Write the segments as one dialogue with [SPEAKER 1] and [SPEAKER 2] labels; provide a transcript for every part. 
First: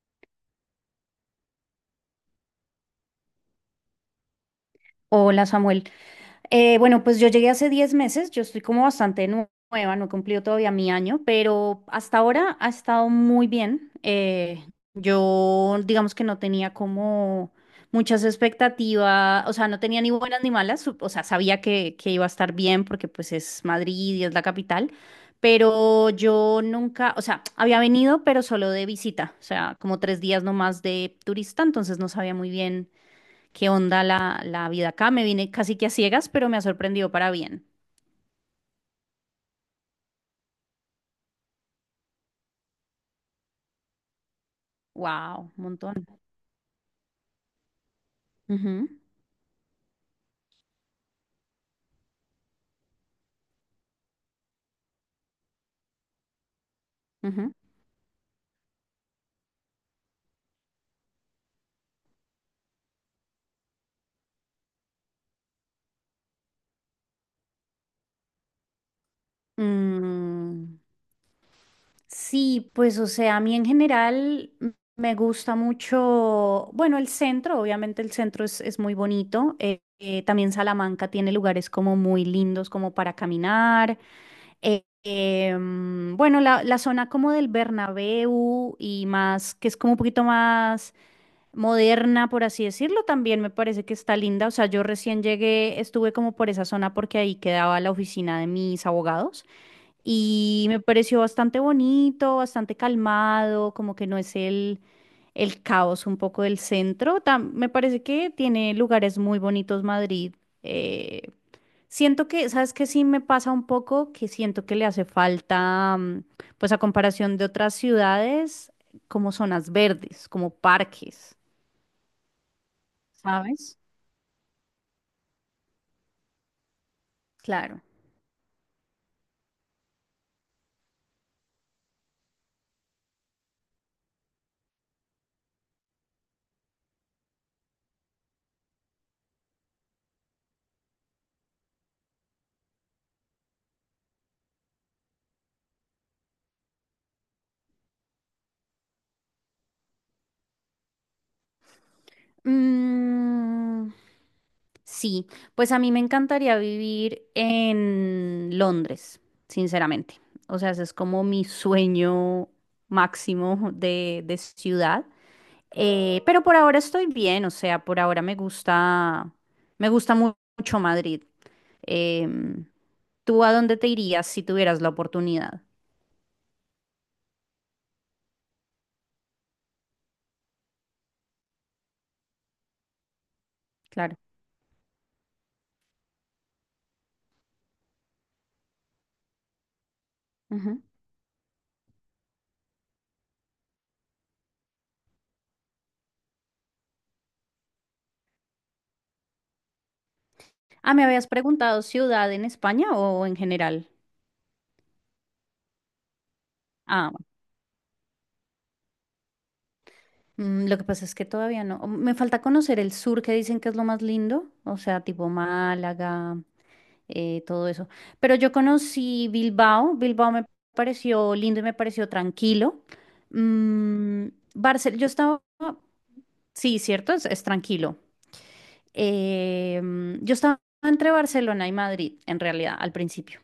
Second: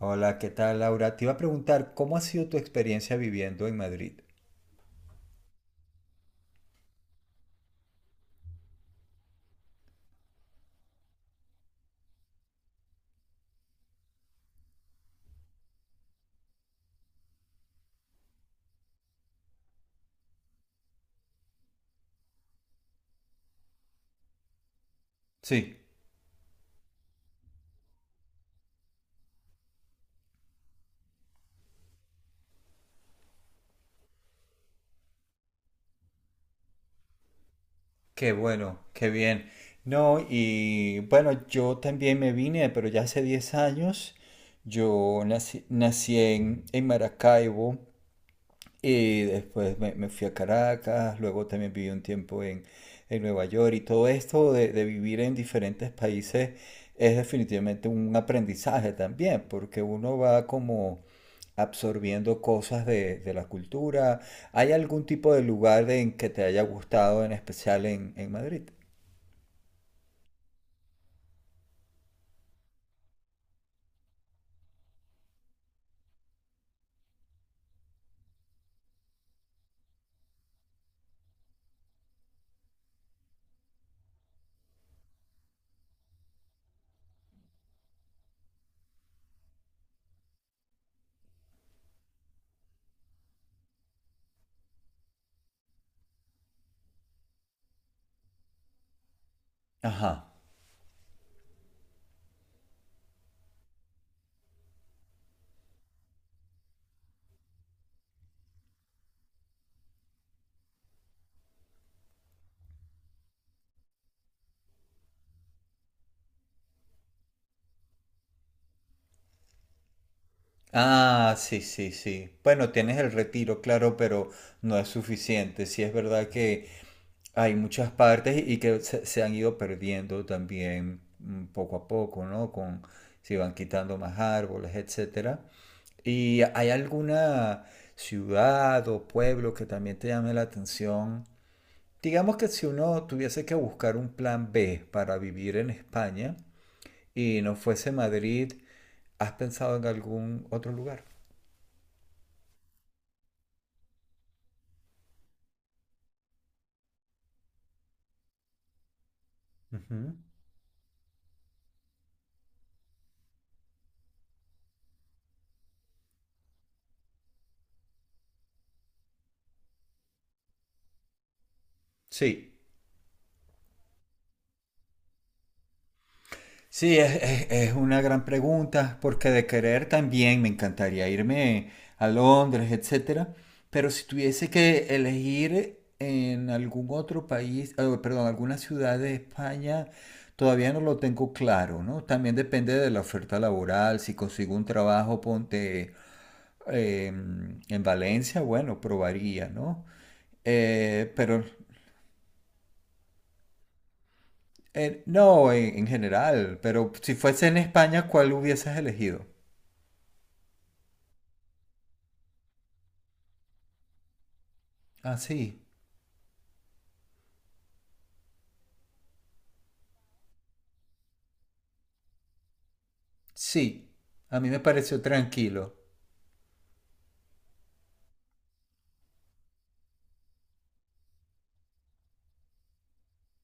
[SPEAKER 1] Hola, ¿qué tal, Laura? Te iba a preguntar, ¿cómo ha sido tu experiencia viviendo en Madrid?
[SPEAKER 2] Hola Samuel. Yo llegué hace 10 meses, yo estoy como bastante nueva, no he cumplido todavía mi año, pero hasta ahora ha estado muy bien. Yo digamos que no tenía como muchas expectativas, o sea, no tenía ni buenas ni malas, o sea, sabía que iba a estar bien porque pues es Madrid y es la capital,
[SPEAKER 1] Sí.
[SPEAKER 2] pero yo nunca, o sea, había venido, pero solo de visita, o sea, como 3 días nomás de turista, entonces no sabía muy bien. ¿Qué onda la vida acá? Me vine casi que a ciegas, pero me ha sorprendido para bien.
[SPEAKER 1] Qué bueno, qué bien. No, y bueno, yo también me vine, pero ya hace 10 años. Yo
[SPEAKER 2] Wow, un
[SPEAKER 1] nací,
[SPEAKER 2] montón.
[SPEAKER 1] nací en Maracaibo.
[SPEAKER 2] Ujú,
[SPEAKER 1] Y después me fui a Caracas, luego también viví un tiempo en Nueva York, y todo esto de vivir en diferentes países es
[SPEAKER 2] ujú.
[SPEAKER 1] definitivamente un aprendizaje también, porque uno va como absorbiendo cosas de la cultura. ¿Hay algún tipo de lugar en que te haya gustado en especial en Madrid?
[SPEAKER 2] Mm, sí, pues o sea, a mí en general me gusta mucho, bueno, el centro, obviamente el centro es muy bonito. También Salamanca tiene lugares como muy lindos como para caminar. Bueno, la zona como del Bernabéu y más, que es como un poquito más moderna, por así decirlo, también me parece que está linda. O sea, yo recién llegué, estuve como por esa zona porque ahí quedaba la oficina de mis abogados
[SPEAKER 1] Ajá.
[SPEAKER 2] y me pareció bastante bonito, bastante calmado, como que no es el caos un poco del centro. Me parece que tiene lugares muy bonitos Madrid. Eh, Siento que, ¿sabes qué? Sí me pasa un poco que siento que le hace falta, pues a comparación de otras ciudades, como zonas verdes, como
[SPEAKER 1] Ah,
[SPEAKER 2] parques.
[SPEAKER 1] sí, sí, sí. Bueno, tienes el Retiro,
[SPEAKER 2] ¿Sabes?
[SPEAKER 1] claro, pero no es suficiente. Sí es verdad que hay
[SPEAKER 2] Claro.
[SPEAKER 1] muchas partes y que se han ido perdiendo también, poco a poco, ¿no? Se van quitando más árboles, etcétera. ¿Y hay alguna ciudad o pueblo que también te llame la atención? Digamos que si uno tuviese que buscar un plan B para vivir en España y no fuese Madrid, ¿has pensado en algún otro lugar?
[SPEAKER 2] Mm, sí, pues a mí me encantaría vivir en Londres,
[SPEAKER 1] Ujú.
[SPEAKER 2] sinceramente. O sea, ese es como mi sueño máximo de ciudad. Pero por ahora estoy bien, o sea, por ahora me gusta mucho Madrid.
[SPEAKER 1] Sí.
[SPEAKER 2] Em, ¿Tú a dónde te irías si tuvieras la oportunidad?
[SPEAKER 1] Sí, es una gran pregunta, porque de querer también me encantaría irme a Londres, etcétera, pero si
[SPEAKER 2] Claro.
[SPEAKER 1] tuviese que elegir en algún otro país, perdón, alguna ciudad de España, todavía no
[SPEAKER 2] Ujú.
[SPEAKER 1] lo tengo claro, ¿no? También depende de la oferta laboral, si consigo un trabajo, ponte eh, en Valencia, bueno, probaría, ¿no?
[SPEAKER 2] Ah, ¿me habías
[SPEAKER 1] Pero.
[SPEAKER 2] preguntado ciudad en España o en general?
[SPEAKER 1] No, en general, pero
[SPEAKER 2] Ah,
[SPEAKER 1] si fuese en España, ¿cuál hubieses elegido?
[SPEAKER 2] mm, lo que pasa es que todavía no. Me falta conocer el sur, que dicen que es lo más lindo, o sea,
[SPEAKER 1] Ah,
[SPEAKER 2] tipo
[SPEAKER 1] sí,
[SPEAKER 2] Málaga, todo eso. Pero yo conocí Bilbao, Bilbao me pareció lindo y me pareció tranquilo.
[SPEAKER 1] sí.
[SPEAKER 2] Mm,
[SPEAKER 1] A mí me pareció
[SPEAKER 2] Yo estaba,
[SPEAKER 1] tranquilo.
[SPEAKER 2] sí, cierto, es tranquilo. Yo estaba entre Barcelona y Madrid, en realidad, al principio.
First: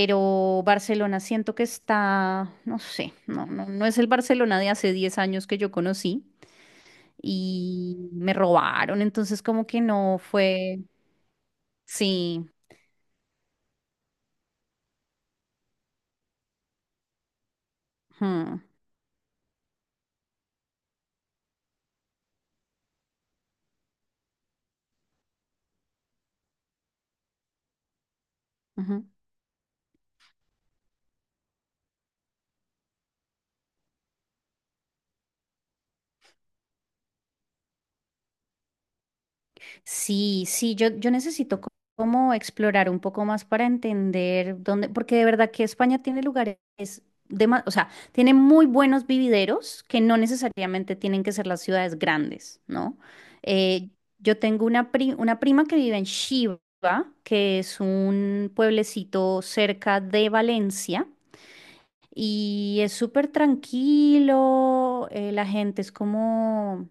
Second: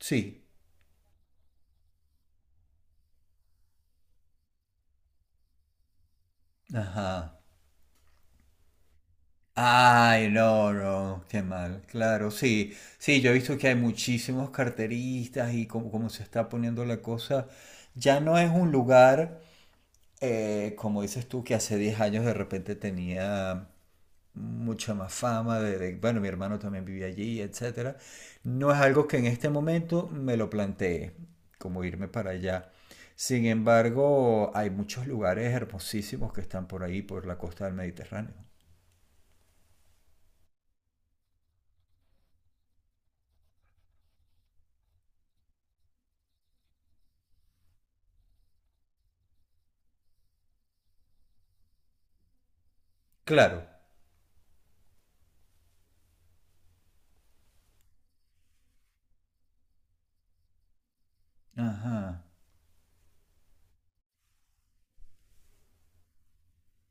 [SPEAKER 1] Sí.
[SPEAKER 2] Barcelona siento que está, no sé, no es el Barcelona de hace 10 años que yo conocí
[SPEAKER 1] Ajá.
[SPEAKER 2] y me robaron, entonces como que no
[SPEAKER 1] Ay, no,
[SPEAKER 2] fue,
[SPEAKER 1] no, qué mal. Claro,
[SPEAKER 2] sí.
[SPEAKER 1] sí. Sí, yo he visto que hay muchísimos carteristas y como se está poniendo la cosa, ya no es
[SPEAKER 2] Ujú,
[SPEAKER 1] un lugar, como dices tú, que hace 10 años de repente tenía mucha más fama, bueno, mi hermano también vivía allí, etcétera. No es
[SPEAKER 2] ujú.
[SPEAKER 1] algo que en este momento me lo planteé, como irme para allá. Sin embargo, hay muchos lugares hermosísimos que están por ahí, por la costa del Mediterráneo.
[SPEAKER 2] Sí, sí, yo necesito como explorar un poco más para entender dónde, porque de verdad que España tiene lugares de o sea, tiene muy buenos vivideros que no necesariamente tienen que ser las ciudades grandes, ¿no?
[SPEAKER 1] Claro.
[SPEAKER 2] Eh, yo tengo una prima que vive en Chiva, que es un pueblecito cerca de Valencia.
[SPEAKER 1] Ajá.
[SPEAKER 2] Y es súper tranquilo, la gente es como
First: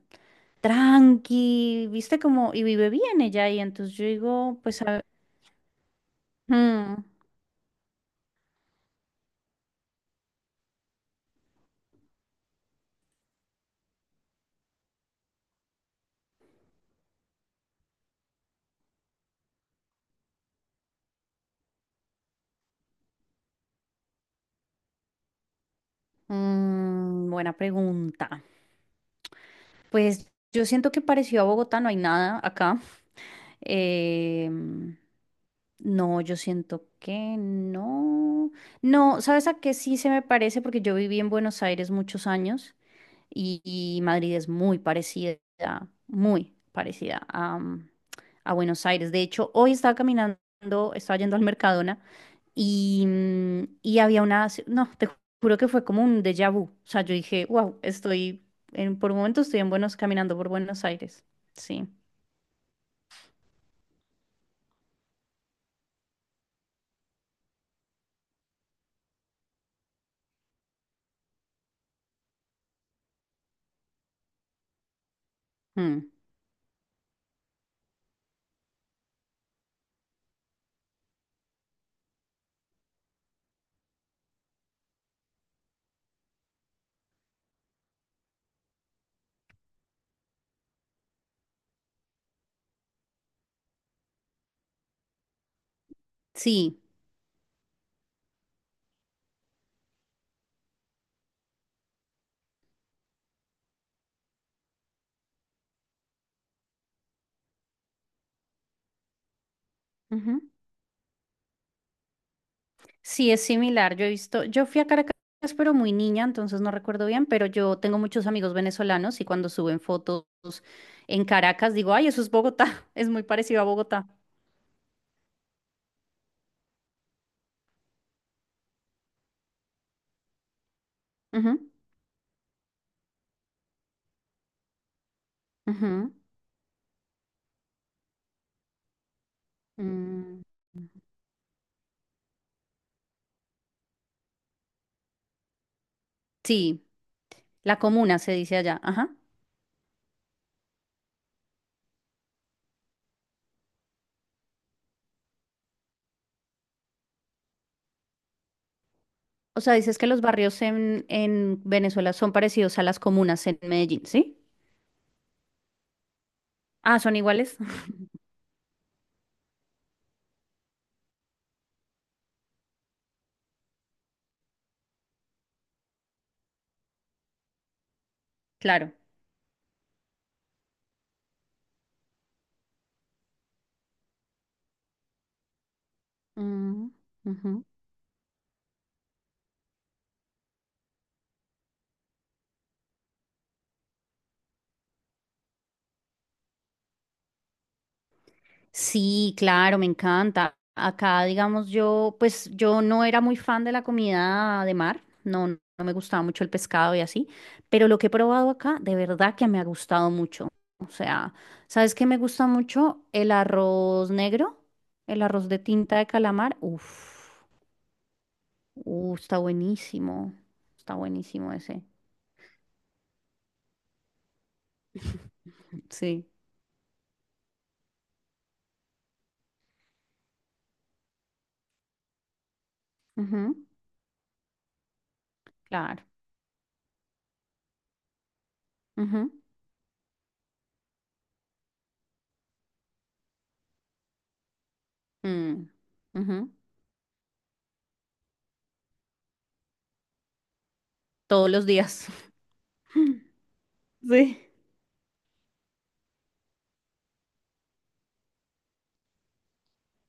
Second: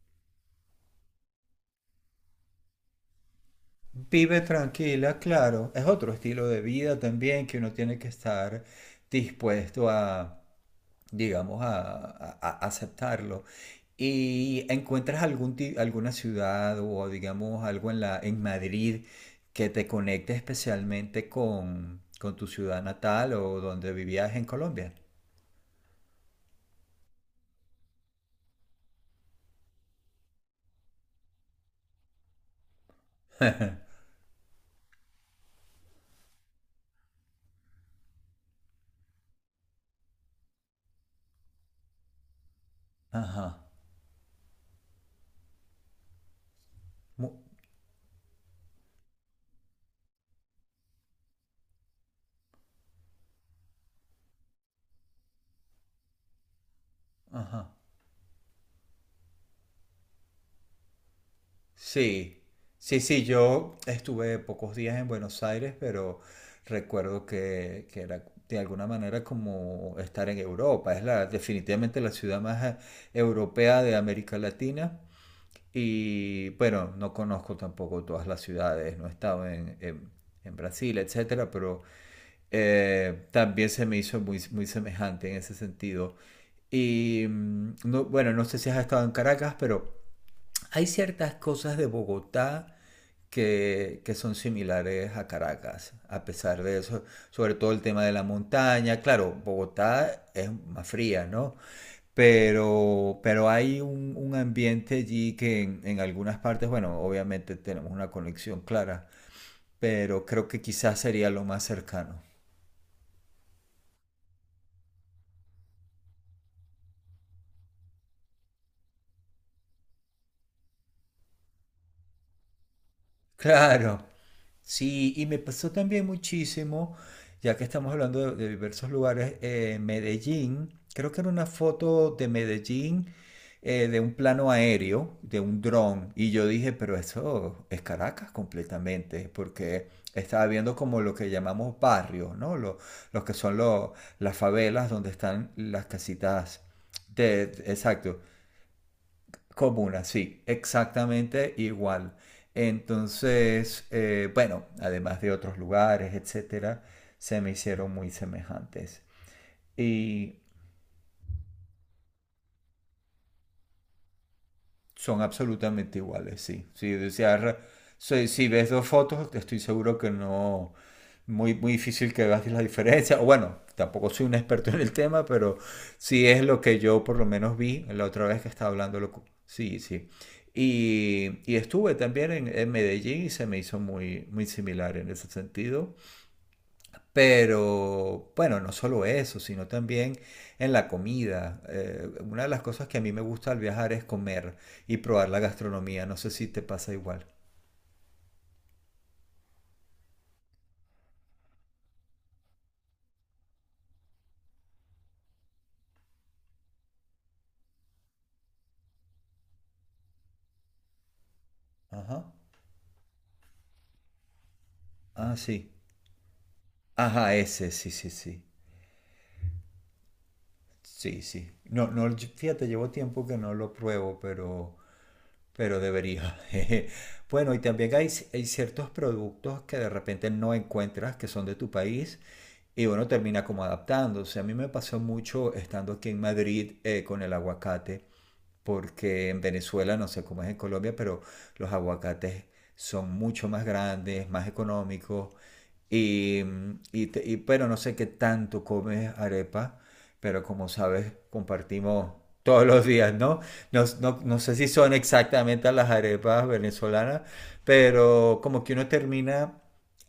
[SPEAKER 2] tranqui, viste como, y vive bien ella. Y entonces yo
[SPEAKER 1] Vive
[SPEAKER 2] digo, pues,
[SPEAKER 1] tranquila, claro. Es otro estilo de vida
[SPEAKER 2] mm,
[SPEAKER 1] también que uno tiene que estar dispuesto a, digamos, a aceptarlo. Y encuentras alguna ciudad o, digamos, algo en Madrid que te conecte especialmente con tu ciudad natal o donde vivías en Colombia.
[SPEAKER 2] buena pregunta. Pues yo siento que parecido a Bogotá no hay nada acá. Em, no, yo siento que no. No, ¿sabes a qué sí se me parece? Porque yo viví en Buenos Aires muchos años.
[SPEAKER 1] Ajá.
[SPEAKER 2] Y, y Madrid es muy parecida
[SPEAKER 1] Mu-
[SPEAKER 2] a, a Buenos Aires. De hecho, hoy estaba caminando, estaba yendo al Mercadona y, y había no, te juro que fue como un déjà vu. O sea, yo dije,
[SPEAKER 1] Ajá.
[SPEAKER 2] wow, estoy, en, por un momento estoy en Buenos, caminando por Buenos Aires. Sí.
[SPEAKER 1] Sí. Sí, sí, yo estuve pocos días en Buenos Aires, pero recuerdo que era de alguna manera como estar en Europa. Es definitivamente la ciudad más europea de América Latina.
[SPEAKER 2] Mm.
[SPEAKER 1] Y bueno, no conozco tampoco todas las ciudades, no he estado en, en Brasil, etcétera, pero también se me hizo muy, muy semejante en ese sentido. Y no, bueno, no sé si has estado en Caracas, pero hay ciertas cosas de Bogotá que son similares a Caracas, a pesar de
[SPEAKER 2] Sí.
[SPEAKER 1] eso, sobre todo el tema de la montaña. Claro, Bogotá es más fría, ¿no? Pero hay un ambiente allí que en algunas partes, bueno, obviamente tenemos una conexión clara, pero creo que quizás sería lo más cercano.
[SPEAKER 2] Sí, es similar. Yo he visto, yo fui a Caracas, pero muy niña, entonces no recuerdo bien, pero yo tengo muchos amigos venezolanos y cuando suben fotos en Caracas digo, ay, eso es Bogotá, es muy parecido a
[SPEAKER 1] Claro.
[SPEAKER 2] Bogotá.
[SPEAKER 1] Sí, y me pasó también muchísimo, ya que estamos hablando de diversos lugares, en Medellín, creo que era una
[SPEAKER 2] Ujú,
[SPEAKER 1] foto de Medellín, de un plano aéreo, de un
[SPEAKER 2] ujú.
[SPEAKER 1] dron, y yo dije, pero eso es Caracas completamente, porque
[SPEAKER 2] Mm,
[SPEAKER 1] estaba viendo como lo que llamamos barrios, ¿no? Los que son las favelas donde están las casitas
[SPEAKER 2] sí, la comuna
[SPEAKER 1] exacto.
[SPEAKER 2] se dice allá. Ajá.
[SPEAKER 1] Comuna, sí, exactamente igual. Entonces, bueno, además de otros lugares, etcétera, se me hicieron muy semejantes.
[SPEAKER 2] O sea, dices que los
[SPEAKER 1] Y
[SPEAKER 2] barrios en Venezuela son parecidos a las comunas en Medellín, ¿sí?
[SPEAKER 1] son absolutamente iguales, sí. Sí,
[SPEAKER 2] Ah,
[SPEAKER 1] o
[SPEAKER 2] son
[SPEAKER 1] sea,
[SPEAKER 2] iguales.
[SPEAKER 1] si, si ves dos fotos, estoy seguro que no, muy, muy difícil que veas la diferencia. O bueno, tampoco soy un experto en el tema, pero sí es lo que yo por lo menos vi la otra vez que estaba
[SPEAKER 2] Claro.
[SPEAKER 1] hablando. Sí, sí. Y estuve también en Medellín y se me hizo muy, muy similar en ese sentido.
[SPEAKER 2] Mm, ujú.
[SPEAKER 1] Pero bueno, no solo eso, sino también en la comida. Una de las cosas que a mí me gusta al viajar es comer y probar la gastronomía. No sé si te pasa igual.
[SPEAKER 2] Sí, claro, me encanta. Acá, digamos, yo, pues yo no era muy fan de la comida de mar, no, no no me gustaba mucho el pescado y así, pero lo que he probado acá, de verdad que me ha gustado mucho. O sea, ¿sabes qué me
[SPEAKER 1] Ajá.
[SPEAKER 2] gusta mucho? El arroz negro, el
[SPEAKER 1] Ah,
[SPEAKER 2] arroz de
[SPEAKER 1] sí.
[SPEAKER 2] tinta de calamar.
[SPEAKER 1] Ajá,
[SPEAKER 2] Uf,
[SPEAKER 1] ese, sí, sí, sí.
[SPEAKER 2] uh, está buenísimo, está
[SPEAKER 1] Sí, sí.
[SPEAKER 2] buenísimo ese.
[SPEAKER 1] No, no, fíjate, llevo tiempo que no lo pruebo, pero debería.
[SPEAKER 2] Sí,
[SPEAKER 1] Jeje. Bueno, y también hay ciertos productos que de repente no encuentras que son de tu país. Y bueno, termina
[SPEAKER 2] ujú,
[SPEAKER 1] como adaptándose. A mí me pasó mucho estando
[SPEAKER 2] claro,
[SPEAKER 1] aquí en Madrid, con el aguacate, porque
[SPEAKER 2] ujú,
[SPEAKER 1] en Venezuela, no sé cómo es en Colombia, pero los aguacates son mucho más grandes, más económicos.
[SPEAKER 2] mm, ujú,
[SPEAKER 1] Pero no sé qué tanto comes arepa, pero como sabes,
[SPEAKER 2] todos los días.
[SPEAKER 1] compartimos todos los días, ¿no? No, no, no
[SPEAKER 2] Sí,
[SPEAKER 1] sé si son exactamente las arepas venezolanas, pero como que uno termina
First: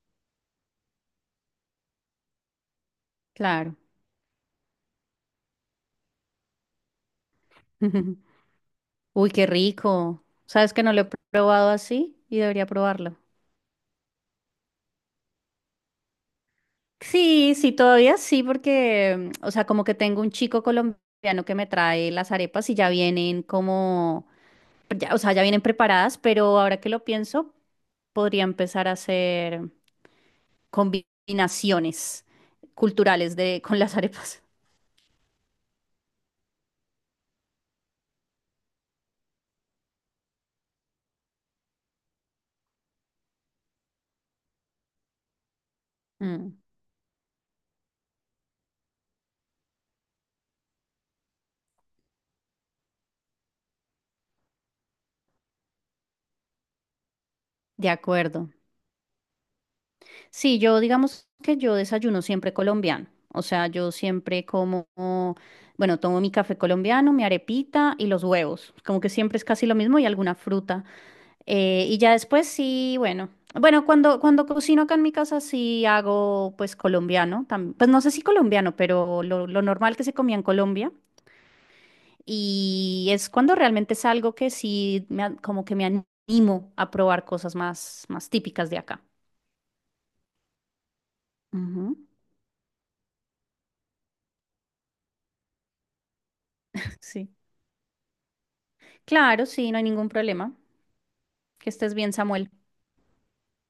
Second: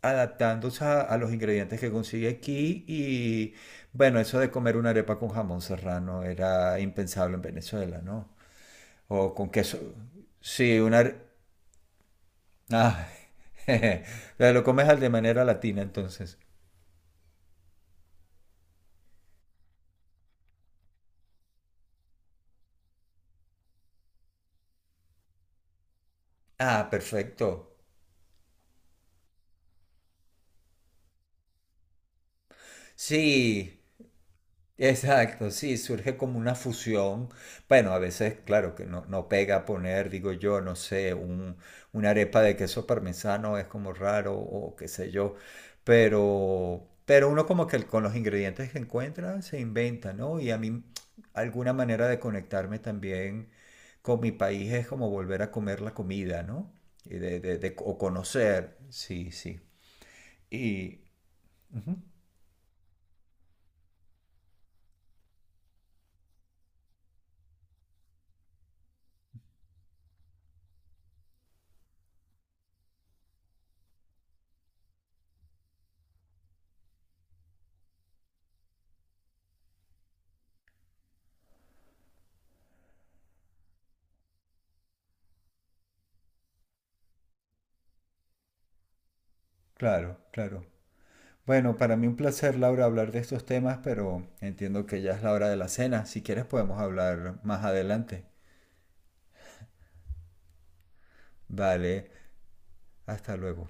[SPEAKER 1] adaptándose a los ingredientes que consigue aquí y
[SPEAKER 2] claro.
[SPEAKER 1] bueno, eso de comer una arepa con jamón serrano era impensable en Venezuela, ¿no? O
[SPEAKER 2] Uy, qué
[SPEAKER 1] con queso.
[SPEAKER 2] rico.
[SPEAKER 1] Sí,
[SPEAKER 2] ¿Sabes que no
[SPEAKER 1] una...
[SPEAKER 2] lo he probado así y debería
[SPEAKER 1] Ah.
[SPEAKER 2] probarlo?
[SPEAKER 1] Jeje. Lo comes al de manera latina, entonces.
[SPEAKER 2] Sí, sí, todavía sí, porque, o sea, como que tengo un chico colombiano que me trae las arepas y ya vienen como, o sea, ya vienen preparadas, pero ahora
[SPEAKER 1] Ah,
[SPEAKER 2] que lo pienso,
[SPEAKER 1] perfecto.
[SPEAKER 2] podría empezar a hacer combinaciones culturales de,
[SPEAKER 1] Sí.
[SPEAKER 2] con las arepas.
[SPEAKER 1] Exacto, sí, surge como una fusión. Bueno, a veces, claro, que no, no pega poner, digo yo, no sé, una arepa de queso parmesano es como raro o qué sé yo,
[SPEAKER 2] Mm,
[SPEAKER 1] pero uno como que con los ingredientes que encuentra se inventa, ¿no? Y a mí alguna manera de conectarme también con mi país es como volver a comer la comida, ¿no? Y
[SPEAKER 2] de
[SPEAKER 1] o
[SPEAKER 2] acuerdo.
[SPEAKER 1] conocer, sí, sí.
[SPEAKER 2] Sí, yo
[SPEAKER 1] Y,
[SPEAKER 2] digamos que yo
[SPEAKER 1] ujú,
[SPEAKER 2] desayuno siempre colombiano. O sea, yo siempre como, bueno, tomo mi café colombiano, mi arepita y los huevos. Como que siempre es casi lo mismo y alguna fruta. Y ya después sí, bueno. Bueno, cuando cocino acá en mi casa sí hago pues colombiano. Pues no sé si colombiano, pero lo normal que se comía en Colombia. Y es cuando realmente es algo que sí me, como que me animo a probar cosas más, más típicas de acá.
[SPEAKER 1] claro, claro. Bueno, para
[SPEAKER 2] Ujú,
[SPEAKER 1] mí un placer, Laura, hablar de estos temas, pero entiendo que ya es la hora de la cena. Si quieres podemos
[SPEAKER 2] sí.
[SPEAKER 1] hablar más adelante.
[SPEAKER 2] Claro, sí, no hay ningún problema. Que estés
[SPEAKER 1] Vale,
[SPEAKER 2] bien, Samuel.
[SPEAKER 1] hasta luego.